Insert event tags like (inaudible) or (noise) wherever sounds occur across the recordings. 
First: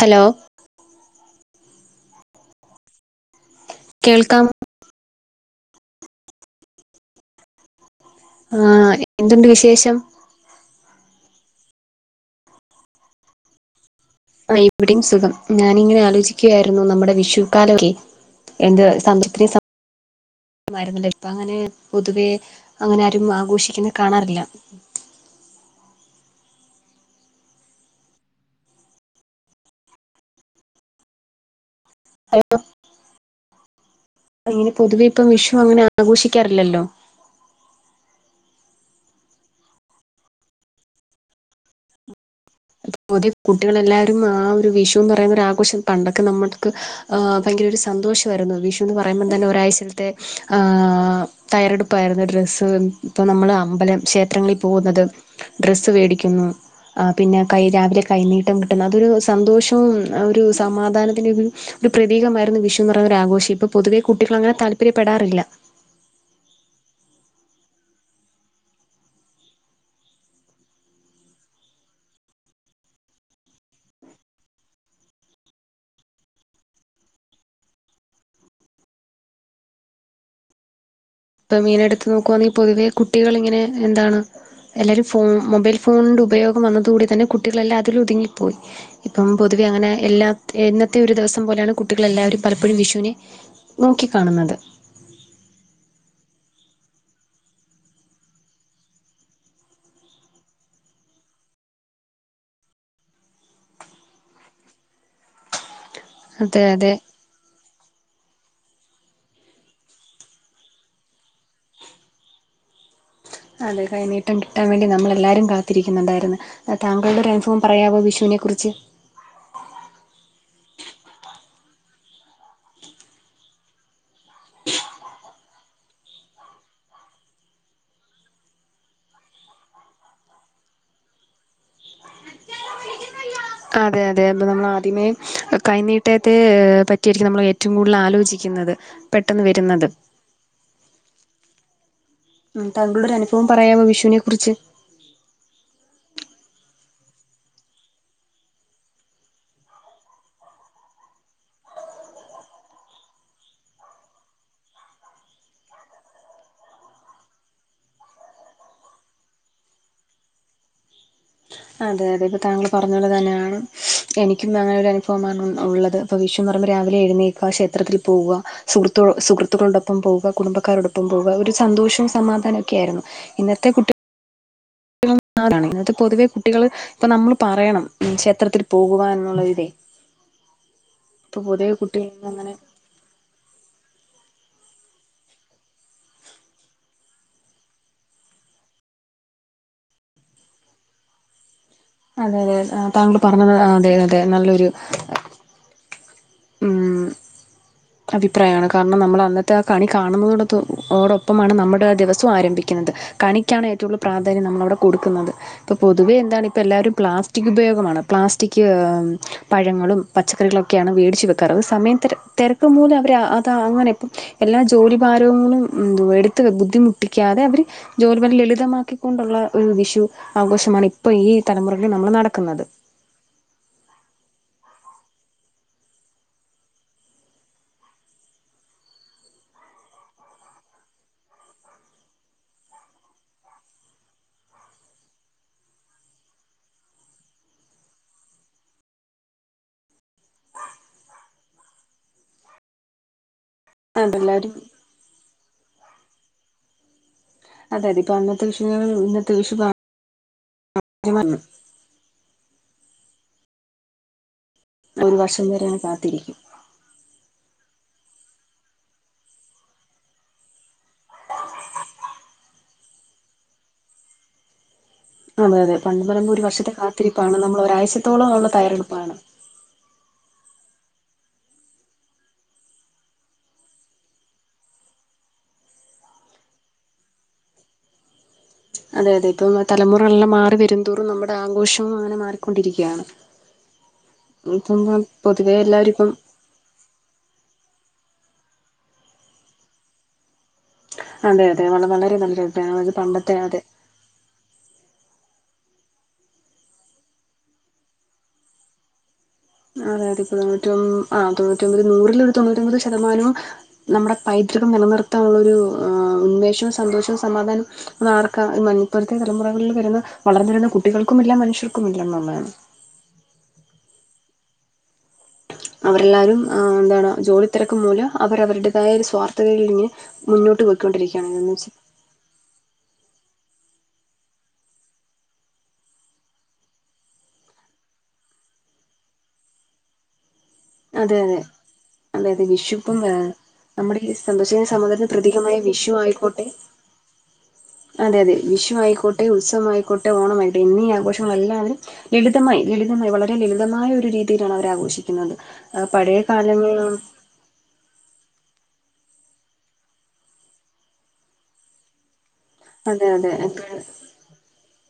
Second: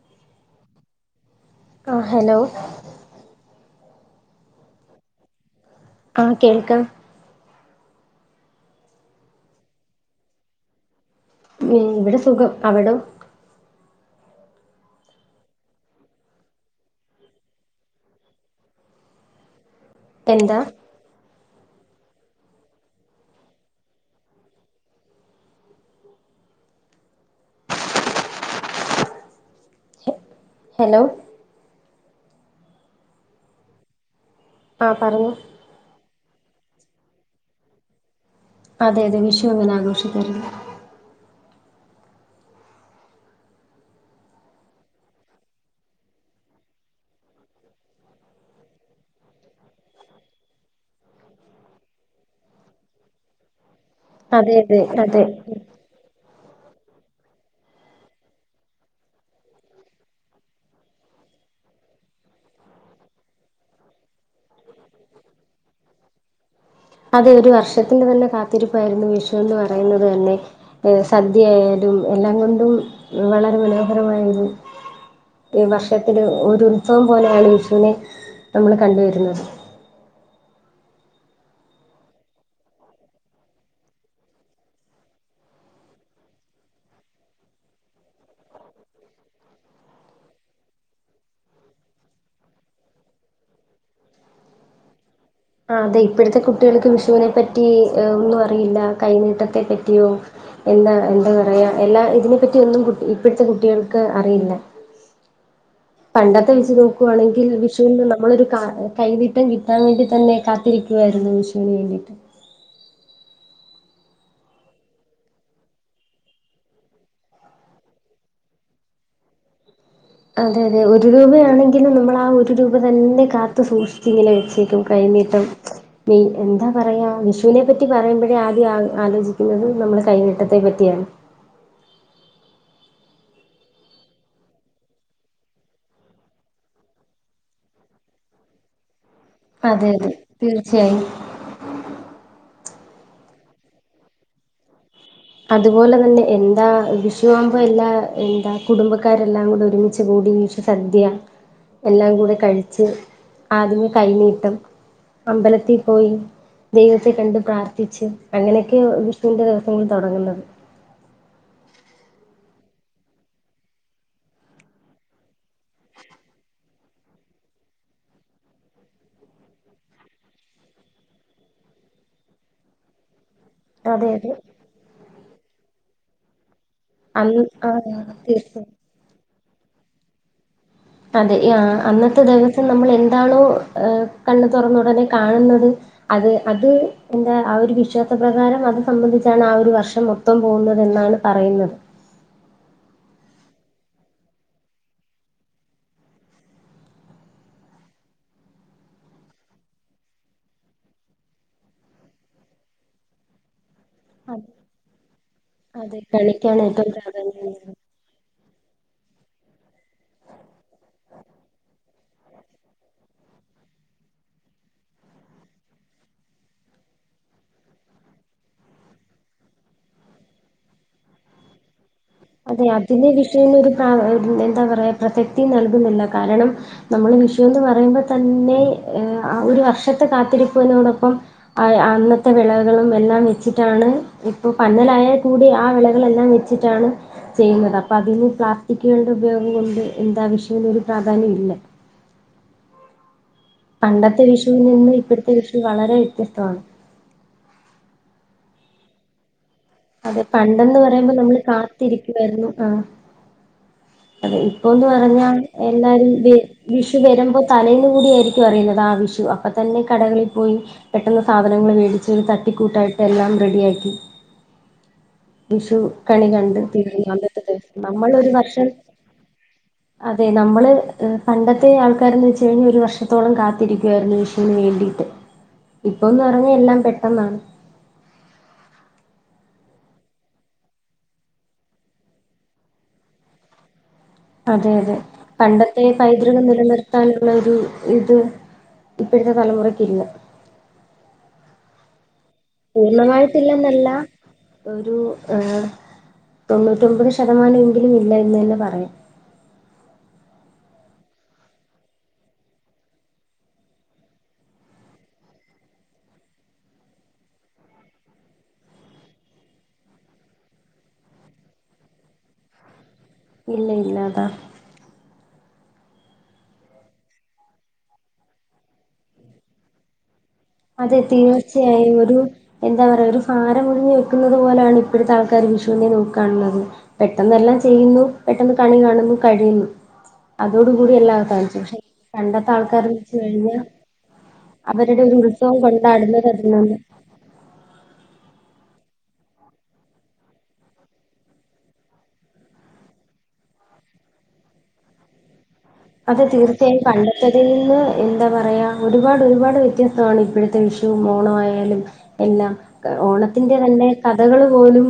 Hello ആ hello കേൾക്കാമോ ആഹ് കേൾക്കാം ആ എന്തുണ്ട് വിശേഷം? ഇവ്ടെ സുഖം അവിടോ? ആ ഇവിടെയും സുഖം ഞാനിങ്ങനെ ആലോചിക്കായ്ര്ന്നു നമ്മുടെ വിഷുക്കാലൊക്കെ എന്ത് (unintelligible) എന്താ വരുന്ന ടൈപ്പാ അങ്ങനെ പൊതുവെ അങ്ങനെ ആരും ആഘോഷിക്കുന്ന കാണാറില്ല ഹലോ അങ്ങനെ ആ പൊതുവെ ഇപ്പം പറഞ്ഞു വിഷു അങ്ങനെ ആഘോഷിക്കാറില്ലല്ലോ. അതെ അതെ വിഷു അങ്ങനെ ആഘോഷിക്കാറില്ല പുതിയ കുട്ടികളെല്ലാരും ആ ഒര് വിഷുന്ന് പറയുന്ന ഒരാ ആഘോഷം പണ്ടൊക്കെ നമ്മക്ക് ആ ഭയങ്കര ഒര് സന്തോഷവായ്ര്ന്നു വിഷുന്ന് പറയുമ്പോൾ തന്നെ ഒരാഴ്ചത്തെ ആ... തയ്യാറെടുപ്പായിര്ന്നു ഡ്രസ്സ് ഇപ്പം നമ്മള് അമ്പലം അതെ ക്ഷേത്രങ്ങളിൽ അതെ പോകുന്നത് അതെ ഡ്ര സ്സ് വേടിക്കുന്നു പിന്നെ കൈ രാവിലെ കൈനീട്ടം കിട്ടുന്ന അതൊരു സന്തോഷവും ഒര് സമാധാനത്തിന്റെയൊരു ഒര് പ്രതീകമായിരുന്നു വിഷുന്ന് പറഞ്ഞ ആഘോഷം ഇപ്പൊ പൊതുവെ കുട്ടികള് അങ്ങനെ താല്പര്യപ്പെടാറില്ല. അതെ ഒരു വർഷത്തിന്റെ തന്നെ കാത്തിരിപ്പായ്ര്ന്നു വിഷു എന്ന് പറയുന്നത് തന്നെ ഏഹ് സദ്യയയാലും എല്ലാം കൊണ്ടും വളരെ മനോഹരമായൊരു ഈ വർഷത്തിൽ ഒര് ഉത്സവം പോലെയാണ് വിഷുനെ നമ്മള് കണ്ട് വരുന്നത് ഇപ്പൊ (unintelligible) എടുത്ത് നോക്കുവാന്നെങ്കില് പൊതുവെ കുട്ടികൾ ഇങ്ങനെ എന്താണ് എല്ലാവരും ഫോൺ മൊബൈൽ ഫോണിന്റെ ഉപയോഗം വന്നതോടി തന്നെ കുട്ടികളെല്ലാം അതിൽ ഒതുങ്ങിപ്പോയി ഇപ്പം പൊതുവെ അങ്ങനെ എല്ലാ എന്നത്തെ ഒര് ദിവസം പോലെയാണ് കുട്ടികൾ എല്ലാവരും പലപ്പോഴും വിഷുവിനെ നോക്കി കാണുന്നത്. ആ അതെ ഇപ്പഴ്ത്തെ കുട്ടികൾക്ക് വിഷുവിനെ പറ്റി ഒന്നും അറിയില്ല കൈനീട്ടത്തെ പറ്റിയും എന്താ എന്താ പറയ എല്ലാ ഇതിനെപ്പറ്റിയൊന്നും കു ഇപ്പഴ്ത്തെ കുട്ടികൾക്ക് അറിയില്ല പണ്ടത്തെ അതെ വെച്ച് അതെ നോക്കുവാണെങ്കിൽ വിഷു പിന്നെ നമ്മളൊരു ക കൈനീട്ടം കിട്ടാൻ വേണ്ടി തന്നെ കാത്തിരിക്കുവാരുന്നു വിഷുവിന് വേണ്ടിട്ട് അതെ കൈനീട്ടം കിട്ടാൻ വേണ്ടി നമ്മളെല്ലാരും കാത്തിരിക്കുന്നുണ്ടായിരുന്നു. താങ്കളുടെ ഒരനുഭവം പറയാവോ വിഷുവിനെ കുറിച്ച് അതെ അതെ ഒരു രൂപയാണെങ്കിലും നമ്മള് ആ ഒരു രൂപ തന്നെ കാത്തു സൂക്ഷിച്ചിങ്ങനെ വെച്ചേക്കും കൈന്നീട്ടം (unintelligible) എന്താ പറയാ വിഷുവിനെ പറ്റി പറയുമ്പഴേ ആദ്യം ആ ആലോചിക്കുന്നത് നമ്മള് കൈനിട്ടത്തെ പറ്റിയാണ്. അതെ അതെ അന്ന് നമ്മള് ആദ്യമേ കൈനീട്ടത്തെ പറ്റിയാരിക്കും നമ്മള് ഏറ്റവും കൂടുതൽ ആലോചിക്കുന്നത്. പെട്ടൊന്ന് വെരുന്നത് അതെ അതെ തീർച്ചയായും ഉം തങ്കളുടെ ഒരനുഭവം പറയാവോ വിഷുവിനെ കുറിച്ച്? അതുപോലെ തന്നെ എന്താ വിഷുവാകുമ്പോ എല്ലാ എന്താ കുടുംബക്കാരെല്ലാം കൂടെ ഒരുമിച്ച് കൂടി വിഷു സദ്യ എല്ലാം കൂടെ കഴിച്ച് ആദ്യമേ കൈനീട്ടം അമ്പലത്തി പോയി ദൈവത്തെ കണ്ട് പ്രാർത്ഥിച്ച് അങ്ങനെയൊക്കെ വിഷുവിന്റെ ദിവസങ്ങൾ തൊടങ്ങുന്നത് അതെ അതെ ഇപ്പം താങ്കള് പറഞ്ഞപോലെ തന്നെയാണ് എനിക്കും അങ്ങനെ ഒരുരനുഭവമാണ് ഉ ഉള്ളത് അപ്പോ വിഷുന്ന് പറയുമ്പോ രാവിലെ എഴുന്നേൽക്ക ക്ഷേത്രത്തിൽ പോവ്വ സുഹൃത്തു സുഹൃത്തുക്കളോടൊപ്പം പോവുക കുടുംബക്കാരോടൊപ്പം പോവുക ഒരു സന്തോഷവും സമാധാനം ഒക്കെയായ്രുന്നു ഇന്നത്തെ കുട്ടി അതെ അതെ (unintelligible) ഇന്നത്തെ പൊതുവെ കുട്ടികള് ഇപ്പം നമ്മള് അന്ന് ആ പറയണം ക്ഷേത്രത്തിൽ തീർച്ചയായും പോകുവന്നുള്ള ഒര് അതെ ആഹ് അന്നത്തെ അങ്ങനെ ദിവസം നമ്മള് എന്താണോ കണ്ണ് തുറന്ന ഉടനെ കാണുന്നത് അത് അത് എന്താ ആ ഒരു വിശ്വാസപ്രകാരം അത് സംബന്ധിച്ചാണ് ആ ഒര് വർഷം മൊ ത്തം പോകുന്നതെന്നാണ് പറയുന്നത്. അതെ അതെ താങ്കള് പറഞ്ഞത് അതെ അതെ നല്ലൊരു ഉം അഭിപ്രായാണ് കാരണം നമ്മള് അന്നത്തെ ആ കണി കാണുന്നദൊടപ്പം ആണ് നമ്മുടെ ദിവസം ആരംഭിക്കുന്നത് കണിക്കാണ് ഏറ്റവും കൂടുതൽ പ്രാധാന്യം അതെ നമ്മള് അവിടെ കൊടുക്കുന്നത് ഇപ്പൊ അതെ പൊതുവെ എന്താണ് കളിക്കാണ് ഏറ്റവും ഇപ്പല്ലാരും പ്രാധാന്യം പ്ലാസ്റ്റിക് നൽകുന്നത്. ഉപയോഗമാണ് പ്ലാസ്റ്റിക് പഴങ്ങളും പച്ചക്കറികളൊക്കെയാണ് വേടി ച് വെക്കാറ് സമയതെര തെരക്കും മൂലം അവര് അത അങ്ങനെ ഇപ്പം എല്ലാ ജോലി ഭാരങ്ങളും എടുത്ത് ബുദ്ധിമുട്ടിക്കാതെ അവര് ജോലി ലളിതമാക്കിക്കൊണ്ടുള്ള ഒരു വിഷു ആഘോഷമാണ് ഇപ്പൊ ഈ തലമുറകളിൽ നമ്മൾ നടക്ക അതെ അതിന്റെ (unintelligible) എന്താ പറയാ പ്രസക്തി നൽകുന്നില്ല കാരണം നമ്മള് വിഷുന്ന് പറയുമ്പോ തന്നെ ഒരു വർഷത്തെ കാത്തിരിപ്പിനോടൊപ്പം അന്നത്തെ വിളകളും എല്ലാം വെച്ചിട്ടാണ് ഇപ്പൊ പന്നലായാൽ കൂടി ആ വിളകളെല്ലാം വെ ച്ചിട്ടാണ് ചെയ്യുന്നത് അപ്പൊ അതിന് പ്ലാസ്റ്റിക്കുകളുടെ ഉപയോഗം കൊണ്ട് എന്താവശ്യന്നരു പ്രാധാന്യം ഇല്ല പണ്ടത്തെ അതെല്ലാവരും വിഷുവിൽ നിന്ന് ഇപ്പോയ്ത്തെ വിഷു വളരെ വ്യത്യസ്തമാണ് അതെ അതിപ്പൊ അന്നത്തെ വിഷു (unintelligible) ഇന്നത്തെ വിഷു അതെ പണ്ടന്ന് പറയുമ്പോ നമ്മള് കാത്തിരിക്കുവായിരുന്നു ആഹ് അതെ ഇപ്പൊന്ന് ഒരു പറഞ്ഞാൽ വർഷം വരെയാണ് എല്ലാരും വെ കാത്തിരിക്കും വിഷു വരുമ്പോ തലെന്നായിരിക്കും അറിയുന്നേ ആഹ് വിഷു അപ്പൊ തന്നെ കടകളിൽ പോയി പെട്ടെന്ന് സാധനങ്ങള് വേടിച്ച് ഒരു തട്ടിക്കൂട്ടായിട്ട് എല്ലാം റെഡിയാക്കി അതെ അതെ വിഷു പണ്ട് കണി പറയുമ്പോ ഒരു കണ്ട് വർഷത്തെ തിന്ന് അന്നത്തെ ദിവസം നമ്മള് ഒരു വർഷം പ്പാണ് അതെ നമ്മള് പണ്ടത്തെ ആൾക്കാരന്ന് വെച്ച് കഴിഞ്ഞാ ഒരു വർഷത്തോളം കാത്തിരിക്കുവായിരുന്നു വേണ്ടീട്ട് ഇപ്പൊന്ന് പറഞ്ഞാ എല്ലാം പെട്ടെന്നാണ് അതെ അതെ ഇപ്പം തലമുറളെല്ലാം മാറി വെരുന്തോറും നമ്മുടെ ആഘോഷവും അങ്ങനെ മാറിക്കൊണ്ടിരിക്കുകയാണ് അതെ ഇപ്പം അതെ പൊതുവെ പണ്ടത്തെ എല്ലാവരും പൈ ഇപ്പം നില നിർത്താനുള്ള ഒരു ഇത് ഇപ്പോഴത്തെ തലമുറയ്ക്കില്ല അതെ അതെ വള വളരെ നല്ല പൂർണമായിട്ടില്ലെന്നല്ല ഒരു തൊണ്ണൂറ്റൊമ്പത് ശതമാനം എങ്കിലും ഇല്ല എന്ന്എന്നെ പറയാം അതെ അതെ ഇപ്പൊ തൊണ്ണൂ ആ തൊണ്ണൂറ്റൊമ്പത് നൂറിൽ ഒരു തൊണ്ണൂറ്റി ഒമ്പത് ശതമാനവും നമ്മുടെ പൈതൃകം നിലനിർത്താനുള്ളൊരു ഉന്മേഷവും സന്തോഷവും സമാധാനവും അത് ആർക്കാ ഈ (unintelligible) തലമുറകളിൽ വരുന്ന വളർന്ന് വരുന്ന കുട്ടികൾക്കുമില്ല മനുഷ്യർക്കുമില്ല എന്നുള്ളതാണ് ഇല്ല ഇല്ല അതാ അവരെല്ലാവരും എന്താണ് ജോലി തെരക്ക് മൂലം അവര് അവരുടേതായ ഒരു സ്വാർത്ഥതയിൽ നി അതെ തീർച്ചയായും ഒരു എന്താ പറയാ ഒരു ഭാരം ഒഴിഞ്ഞു വെക്കുന്നത് പോലെയാണ് ഇപ്പോഴത്തെ ആൾക്കാര് വിഷുവിനെ നോക്കാനുള്ളത് പെട്ടെന്നെല്ലാം ചെയ്യുന്നു പെട്ടെന്ന് കണി കാണുന്നു കഴിയുന്നു അതോട് കൂടി എല്ലാം അതെ അതെ അവസാനിച്ചു പക്ഷെ അതെ അതെ പണ്ടത്തെ വിഷു ആൾക്കാര് ഇപ്പം വെച്ച് കഴിഞ്ഞാ നമ്മുടെ ഈ സന്തോഷത്തിന് അവരുടെ സമാധാനത്തിന് ഒരു ഉ പ്രതീകമായ ത്സവം വിഷു കൊണ്ടാടുന്നത് ആയിക്കോട്ടെ അതിനാലെ അതെ അതെ വിഷു ആയിക്കോട്ടെ ഉത്സവമായിക്കോട്ടെ ഓണമായിക്കോട്ടെ എന്നീ ആഘോഷങ്ങളല്ലാവരും ലളിതമായി ലളിതമായി വളരെ ലളിതമായ ഒരു രീതിയിലാണ് അവര് ആഘോഷിക്കുന്നത് ആ പഴയ അതെ കാലങ്ങള് തീർച്ചയായും (unintelligible) നിന്ന് എന്താ പറയാ ഒരുപാട് ഒരുപാട് വ്യത്യസ്തമാണ്. ഇപ്പോഴത്തെ വിഷുവും ഓണം ആയാലും. എല്ലാം അതെ ഓണത്തിന്റെ അതെ തന്നെ. കഥകൾ പോലും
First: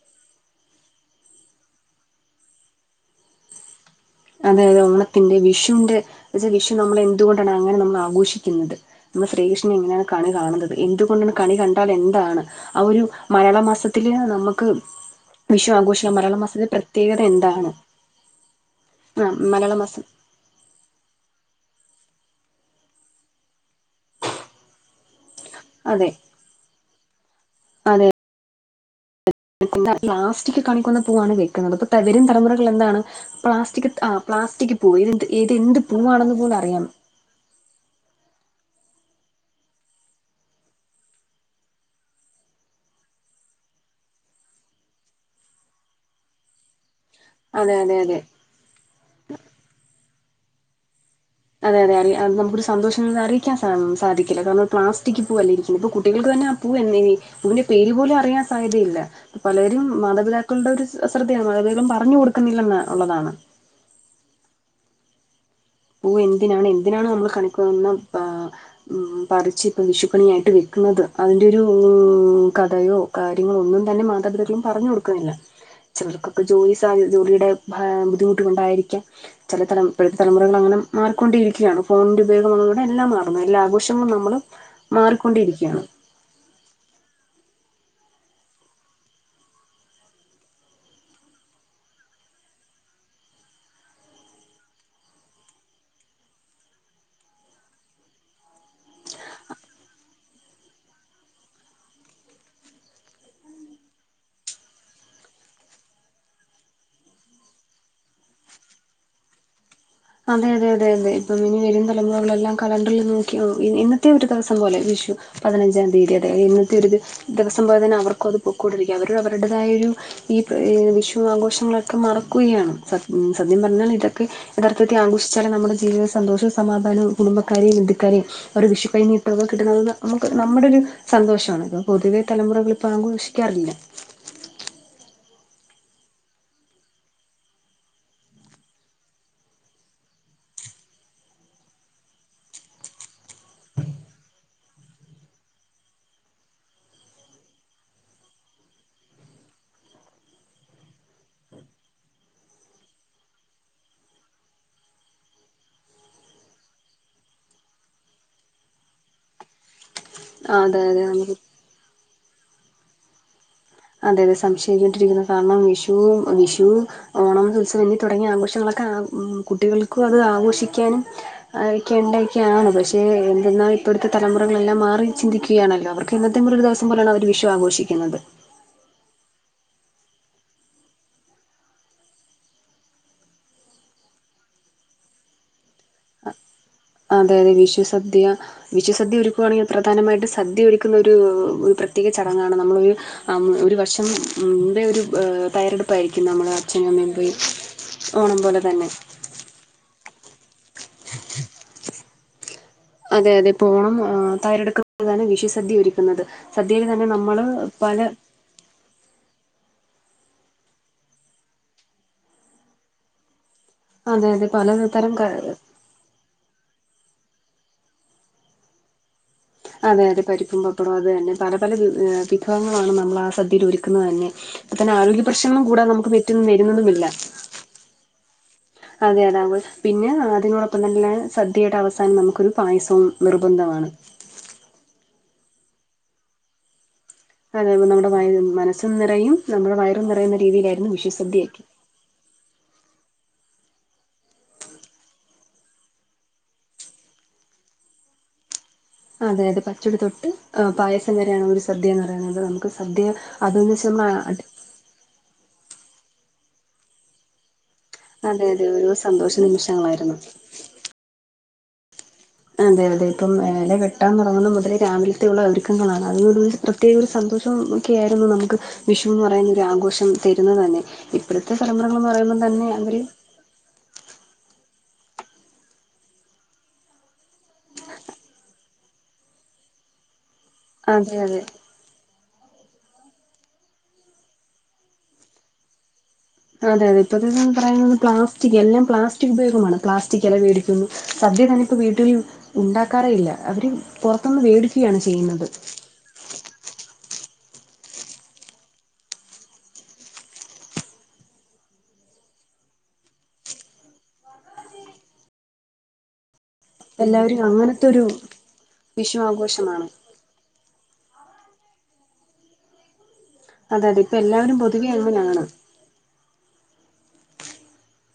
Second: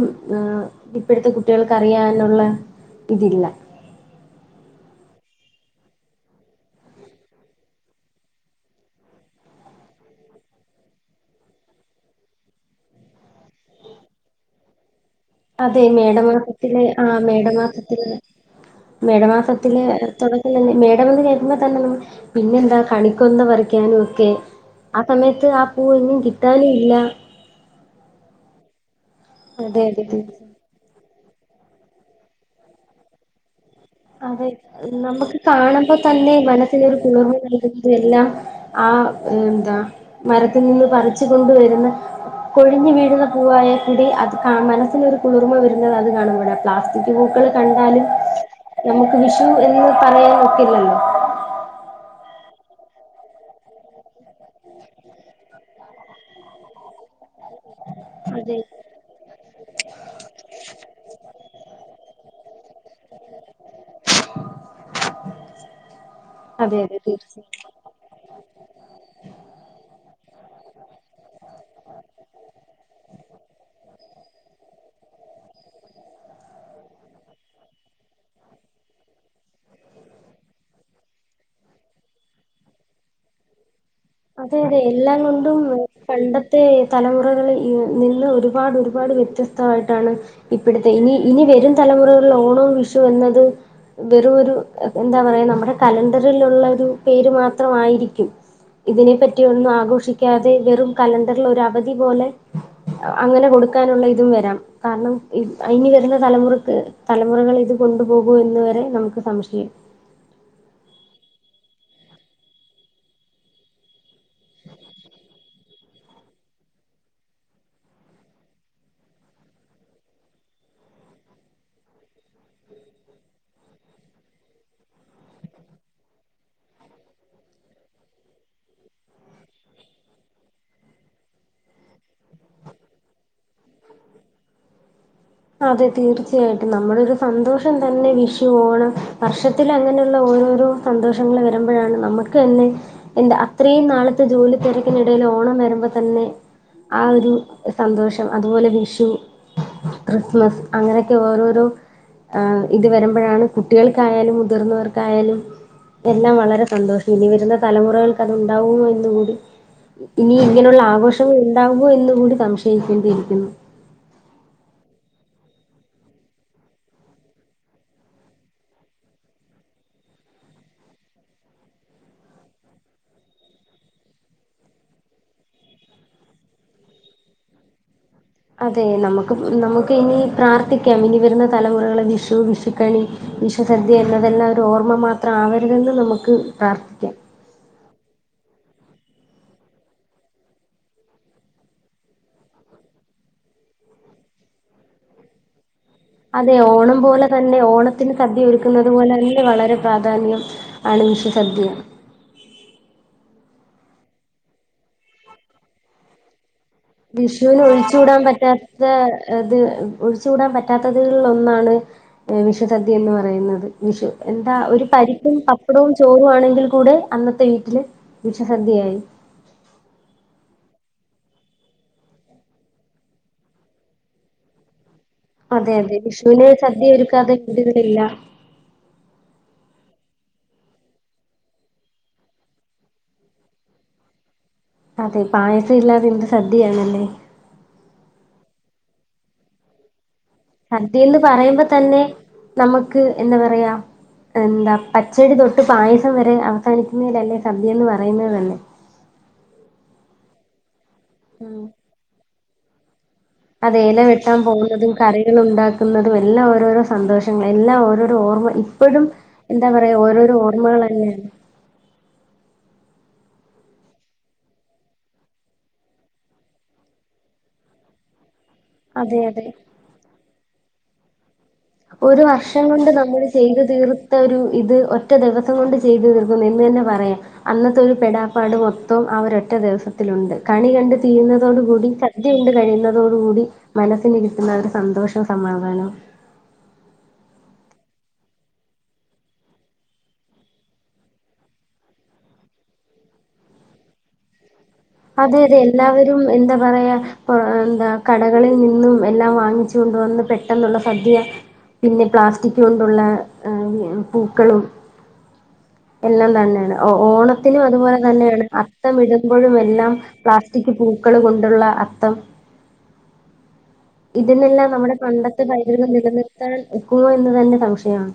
ഇപ്പോഴത്തെ കുട്ടികൾക്ക് അറിയാനുള്ള ഇതില്ല അതെത് ഓണത്തിന്റെ വിഷുന്റെച്ചാ വിഷു നമ്മളെ എന്തുകൊണ്ടാണ് അങ്ങനെ നമ്മള് ആഘോഷിക്കുന്നത് നമ്മൾ ശ്രീകൃഷ്ണൻ എങ്ങനെയാണ് കണി കാണുന്നത് എന്തുകൊണ്ടാണ് കണി കണ്ടാൽ എന്താണ് ആ ഒരു മലയാള മാസത്തില് നമുക്ക് വിഷു അതെ ആഘോഷിക്കാം മലയാള മാസത്തിന്റെ മേടമാസത്തില് ആഹ് പ്രത്യേകത എന്താണ് മേടമാസത്തില് ആ മലയാള മേടമാസത്തില് മാസം തുട അല്ലല്ലേ മേഡം എന്ന് കേൾക്കുമ്പോതന്നെ പിന്നെന്താ കണിക്കൊന്ന പറിക്കാനും ഒക്കെ ആ സമയത്ത് ആ പൂ അതെ എങ്ങും കിട്ടാനും ഇല്ല. അതെ അതെ (unintelligible) അതെ തീർച്ചയായും പ്ലാസ്റ്റിക് കാണിക്കൊന്ന പൂവാണ് വെക്കുന്നത്. പ്പ തരും തലമുറകളില് എന്താണ് പ്ലാസ് അതെ നമുക്ക് കാണുമ്പോ തന്നെ പൂവാണെന്ന് പോലും മനസ്സിന് അറിയാം ഒരു കുളിർമ നൽകുന്നതും എല്ലാം ആ എന്താ മരത്തിൽ നിന്ന് പറിച്ച് കൊണ്ട് വരുന്ന കൊഴിഞ്ഞു വീഴുന്ന പൂവായൽ കൂടി അത് കാ മനസ്സിനൊരു കുളിർമ വരുന്നത് അത് കാണും പോഴ. പ്ലാസ് പൂക്കൾ അതെ അതെ കണ്ടാലും അതെ നമുക്ക് വിഷു എന്ന് പറയൻ ഒക്കില്ലല്ലോ. അതെ അതെ അ അത് നമുക്കരു സന്തോഷം അറിക്കാൻ സാധിക്കില്ല. കാരണം പലസ്റ്റിക് പൂവല്ലോ. ഇരിക്കുന്നു ഇപ്പ കുട്ടികൾക്ക് തന്നെ പൂ എന്തിന് ഇതിന്റെ പേര് പോലും അറിയാൻ അതെ സാധ്യതയില്ല. പലരും മാതാപിതാക്കളുടെ ഒരു അശ്രദ്ധയാണ്. മാതാപിതാക്കളും പറഞ്ഞു കൊടുക്കുന്നില്ലെന്ന ഉള്ളതാണ്. (inaudible) പൂ എന്തിനാണ് അതെ അതെ എന്തിനാണ് നമ്മള് തീർച്ചയായും കണിക്കൊന ആ പറിച്ച് ഇപ്പ വിഷുപ്പണിയായിട്ട് വെക്കുന്നത്. അതിന്റെ ഒരു കഥയോ കാര്യങ്ങളോ ഒന്നും തന്നെ മാതാപിതാക്കളും പറഞ്ഞു കൊടുക്കുന്നില്ല. ചിലർക്കൊക്കെ ജോലി സാധ്യ ജോലിയുടെ ബുദ്ധിമുട്ട് കൊണ്ടായിരിക്കാം. ചില തലം തലമു അങ്ങനെ മാറിക്കൊണ്ടരിക്കയാണ്. ഫോണിന്റെ ഉപയോഗം വന്നതോടെ എല്ലാം മാറുന്നു എല്ലാ ആഘോ (unintelligible) നമ്മള് അതെ അതെ എല്ലാം കൊണ്ടും മാറിക്കൊണ്ടിരിക്കുകയാണ്. പണ്ടത്തെ തലമുറകൾ നിന്ന് ഒരുപാട് ഒരുപാട് വ്യത്യസ്തമായിട്ടാണ്. ഇപ്പോഴത്തെ ഇനി ഇനി വരും തലമുറകളില് ഓണോമ്, വിഷു എന്നത്. വെറുംരു എന്താ പറയാ നമ്മുടെ കലണ്ടറിൽലുള്ള ഒരു പേര് മാത്രം ആയിരിക്കും. ഇതിനെ പറ്റി ഒന്നും ആഘോഷിക്കാതെ വെറും കലണ്ടറിൽ ഒരു അവധി പോലെ അങ്ങനെ കൊടുക്കാനുള്ള ഇതും വരാം കാരണം ഇനി വരുന്ന തലമുറക്ക്. തലമുറകൾ ഇത് കൊണ്ടുപോകും എന്ന് വരെ നമുക്ക് സംശയം അതെ അതെ അതെ അതെ ഇപ്പം ഇനി വരും തലമുറകളെല്ലാം കലണ്ടറിൽ നോക്കി ഓ എന്നത്തെ ഒരു ദിവസം പോലെ വിഷു. പതിനഞ്ചാം തീയതി. അതായത് ഇന്നത്തെ ഒരു ദിവസം പോലെ തന്നെ അവർക്കും അത് പൊക്കൂടിരിക്കും. അവര അവരുടേതായരു ഈ വിഷു ആഘോഷങ്ങളൊക്കെ മറക്കുകയാണ്. സത് സത്യം പറഞ്ഞാൽ ഇതൊക്കെ യഥാർത്ഥത്തി ആഘോഷിച്ചാല് നമ്മുടെ ജീവിതം സന്തോഷവും, സമാധാനവും കുടുംബക്കാരെയും, ബന്ദുക്കാരെയും ഒരു വിഷു കൈന്നിട്ടം കിട്ടുന്നത്ത് നമുക്ക് നമ്മുടെ ഒരു സന്തോഷമാണ് ഇത് പൊതുവെ തലമുറകള് ഇപ്പ ആഘോഷിക്കാറില്ല. അതെ തീർച്ചയായിട്ടും നമ്മളൊരു സന്തോഷം തന്നെ വിഷു, ഒണം, വർഷത്തി അങ്ങനെയുള്ള ഓരോരോ സന്തോഷങ്ങൾ വരുമ്പോഴാണ് നമുക്ക് തന്നെ. എന്താ അത്രയും നാളത്തെ ജോലി തിരക്കിനിടൽ ഓണം വരുമ്പോ തന്നെ. ആ ഒരു സന്തോഷം. അതുപോലെ വിഷു ക്രിസ്മസ് അങ്ങനെയൊക്കെ ഓരോരോ ആ ഇത് വരുമ്പോഴാണ് കുട്ടികൾക്കായാലും മുതിർന്നവർക്കായാലും. എല്ലാം വളരെ സന്തോഷം ഇനി വരുന്ന തലമുറകൾക്ക് അതു ഉണ്ടാവുമോ എന്നന്ന്കൂടി ഇനി ഇങ്ങനെയുള്ള അതെ അതെ ആഘോഷം നമുക്ക് ഉണ്ടാാവുമോ എന്ന് കൂടി സംശയിക്കേണ്ടിയിരിക്കുന്നു. അതെ അതെ സംശയികണ്ടിരിക്കുന്നു കാരണം വിഷു വിഷു ഓണം, ഉത്സവം, എന്നി തുടങ്ങിയ ആഘോഷങ്ങളൊക്കെ കുട്ടികൾക്കും അത് ആഘോഷിക്കാനും ആരെക്കെ ഇണ്ടായിക്കാണ് പക്ഷേ എന്തെന്നാ ഇപ്പഴത്തെ തലമുറകളെല്ലാം മാറി ചിന്തിക്കുകയാണല്ലോ അവർ കിന്നത്തെപോലൊരു ദിവസം പോലാണ് അവര് വിഷു ആഘോഷിക്കുന്നത്. അതെ നമുക്ക് നമുക്ക് ഇനി പ്രാർത്ഥിക്കാം ഇനി വരുന്ന തലമുറകൾ വിഷു വിഷുക്കണി വിശുസദ്യ എന്നത് എല്ലാരും ഒരു ഓർമ്മ മാത്രം ആവരുതെന്ന് നമുക്ക് പ്രാർത്ഥി അതയത് വിഷു സദ്യയ. വിഷു സദ്യ ഒരുക്കുകയാണെങ്കിൽ പ്രധാനമായിട്ട് സദ്യ ഒരുക്കുന്ന ഒരു ഒരു പ്രത്യേക ചടങ്ങാണ്. നമ്മളൊരു ആ ഒരു വർഷം ഉ് ഒരു തയ്യറെടുപ്പ അതെ ഓണം പോലെ തന്നെ ഓണത്തിന് ഓണം സദ്യ ഒരുക്കുന്നത്. തന്നെ പോലെ തന്നെ വളരെ പ്രാധാന്യം. അണു വിഷ സദ്യയ. അതെ അതെ ഓണം തയ്യാറെടുക്കുന്നതാണ് വിഷു സദ്യ ഒരുരിക്കുന്നത്. സദ്യയിൽ തനൊ വിഷുവിന് ഒഴിച്ചുടാൻ പറ്റാ ത് (unintelligible) ഒഴിച്ചുകൂടാൻ പറ്റാത്തതിൽ ഒന്നാണ്. എഹ് വിഷു സദ്യ എന്ന് പറയുന്നത്. വിഷു അതെ അതെ എന്താ ഒരു പലതരം ക പരിപും, പപ്പടവും ചോ ചോറും ആണെങ്കിൽ കൂടെ അന്നത്തെ വീട്ടില്. വിഷുസദ്യയായി അതെ അതെ പരിപ്പും പപ്പടവും. അത് തന്നെ പല പല വി വിഭവങ്ങളാണ്. നമ്മൾ ആ സദ്യയില് ഒരുക്കുന്നത് തന്നെ. അപ്പതന്നെ ആരോഗ്യ പ്രശ്നങ്ങളും. കൂടെ നമുക്ക് പറ്റന്നു വരുന്നൊന്നുംമില്ല. ഇത് വിടില്ല. അതെ അതാവുമ്പോ പിന്നെ അതിനോടൊപ്പം തന്നെ. സദ്യയുടെ അവസാനം നമുക്കൊരു പായസവും നിർബന്ധമാണ്. അതെ പായസം ഇല്ലാതെ എന്ത് സദ്യയാണല്ലേ? അതെ നമ്മുടെ വയ് മനസും നിറയും നമ്മുടെ വയറും നിറയുന്ന രീതിയിലായിരുന്നു സദ്യന്ന് വിഷുസദ്യയൊക്കെ പറയുമ്പോ തന്നെ നമുക്ക് എന്താ പറയാ. എന്താ പച്ചടി തൊട്ട് പായസം വരെ അവസാനിക്കുന്നതിലല്ലേ. സദ്യ എന്ന് പറയുന്നത് തന്നേ. അതെ അതെ പച്ചടി തൊട്ട് ആഹ് പായസം വരെയാണ്. ഒരു ഉം. സദ്യ എന്ന് പറയുന്നത്. നമുക്ക് സദ്യ അതെന്ന് അതെ വെച്ചാൽ ഇല നമ്മൾ വെട്ടാൻ പോകുന്നതും. കറികൾ ഉണ്ടാക്കുന്നതും. എല്ലാ ഓരോരോ സന്തോഷങ്ങൾ എല്ലാ ഓരോ അതെ ഓർമ്മ അതെ ഒരു ഇപ്പോഴും സന്തോഷ എന്താ പറയാ നിമിഷങ്ങളായിരുന്നു ഓരോരോ ഓർമ്മകളെന്നെയാണ്. അതെ അതെ ഇപ്പം എല വെട്ടാൻ തുടങ്ങുന്ന മുതലേ രാവിൽത്തെയുള്ള ഒരുക്കങ്ങളാണ്. അതി പ്രത്യേക ഒരു സന്തോഷം ഒക്കെ ആയിരുന്നു നമുക്ക് വിഷു അതെ എന്ന് അതെ പറയുന്ന ഒരു ആഘോഷം തരുന്നത് തന്നെ. ഏഹ് (unintelligible) ത്തെ തലമുറകളെന്ന് ഒരു പറയുമ്പോൾ വർഷം തന്നെ. കൊണ്ട് യവര് നമ്മൾ ചെയ്തു തീർത്ത ഒരു ഇത് ഒറ്റ ദിവസം കൊണ്ട് ചെയ്തു തീർക്കുന്നു എന്ന് തന്നെ പറയാം. അന്നത്തെ ഒരു പെടാപ്പാട് മൊത്തവും ആ ഒരൊറ്റ ദിവസത്തിലുണ്ട്. കണി കണ്ട് അതെ അതെ തീരുന്നതോടു കൂടി ച സദ്യയുണ്ട് കഴിയുന്നതോടുകൂടി മനസ്സിലിരിക്കുന്ന ആ ഒരു സന്തോഷവും സമാധാനവും. അതെ അതെ ഇപ്പോത്തെ പറയുന്നത് പ്ലാസ്റ്റിക് എല്ലാം പ്ലാസ്റ്റിക് ഉപയോഗമാണ്. പ്ലാസ്റ്റിക് എല വേടിക്കുന്നു. സദ്യ ഞാനിപ്പോ വീട്ടിൽ ഉണ്ടാക്കാറേയില്ല. അവര് പുറത്തുന്ന് വേടിക്കുകയാണ് അതെ ചെയ്യുന്നത്. അതെ എല്ലാവരും എന്താ പറയ പ്പോഹ് എന്താ കടകളിൽ നിന്നും എല്ലാം വാങ്ങിച്ചു കൊണ്ട് വന്ന് പെട്ടെന്നുള്ള സദ്യ. പിന്നെ പ്ലാസ്റ്റിക് കൊണ്ടുള്ള ഏഹ് പൂക്കളും. എല്ലാം തന്നെയാണ് ഓഹ് എല്ലാവരും ഓണത്തിനും അങ്ങനത്തെ അതുപോലെ ഒരു തന്നെയാണ് അത്തം വിഷു ഇടുമ്പോഴും എ ആഘോഷമാണ് പ്ലാസ്റ്റിക് പൂക്കൾ കൊണ്ടുള്ള അത്തം. അതെ അതെ ഇപ്പൊ എല്ലാവരും ഇതിനെല്ലാം പൊതുവെ നമ്മുടെ പണ്ടത്തെ അങ്ങനെയാണ് പൈതൃകം നിലനിർത്താൻ ഒക്കുവോ എന്ന് തന്നെ സംശയാണ്.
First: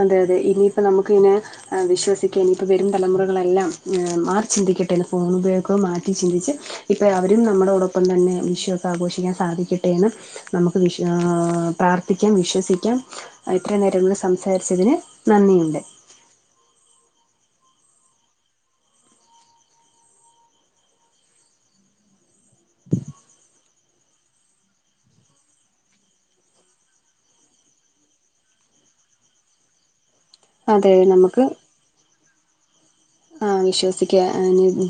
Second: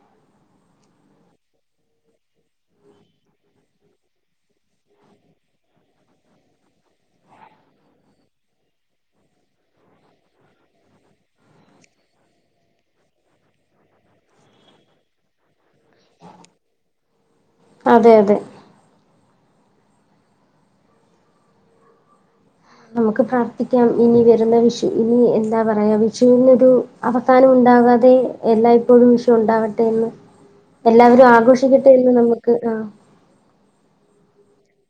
അതെ അതെ ഇനിയിപ്പൊ നമുക്ക് ഇനെ ആഹ് വിശ്വസിക്ക ഇനിയിപ്പോ വരും തലമുറകളെല്ലാം മാറി ചിന്തിക്കട്ടെന്ന് ഫോൺ ഉപയോഗം മാറ്റി ചിന്തിച്ച്. ഇപ്പൊ അവരും നമ്മടോടൊപ്പം തന്നെ വിഷുവൊക്കെ ആഘോഷിക്കാൻ സാധിക്കട്ടെയെന്ന്. നമുക്ക് വിഷ് പ്രാർത്ഥിക്കാം വിശ്വസിക്കാം എത്ര നേരകോട്. സംസാ സംസാരിച്ചതിന് നന്ദിയുണ്ട്. അതെ അതെ നമുക്ക് പ്രാർത്ഥിക്കാം ഇനി വരുന്ന വിഷു ഇനി എന്താ പറയാ വിഷുവിനൊരു അവസാനം ഉണ്ടാകാതെ എല്ലായ്പ്പോഴും വിഷു ഉണ്ടാവട്ടെന്ന്. അതെ എല്ലാവരും നമുക്ക് ആഘോഷിക്കട്ടെ എന്ന്. നമുക്ക് ആഹ് ആ വിശ്വസിക്ക ആഹ്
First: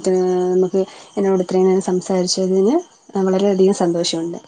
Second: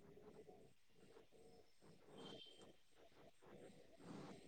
നമുക്ക് എന്നോട് ഇത്രയും നേരം സംസാരിച്ചതിന്. വളരെയധികം സന്തോഷമുണ്ട്.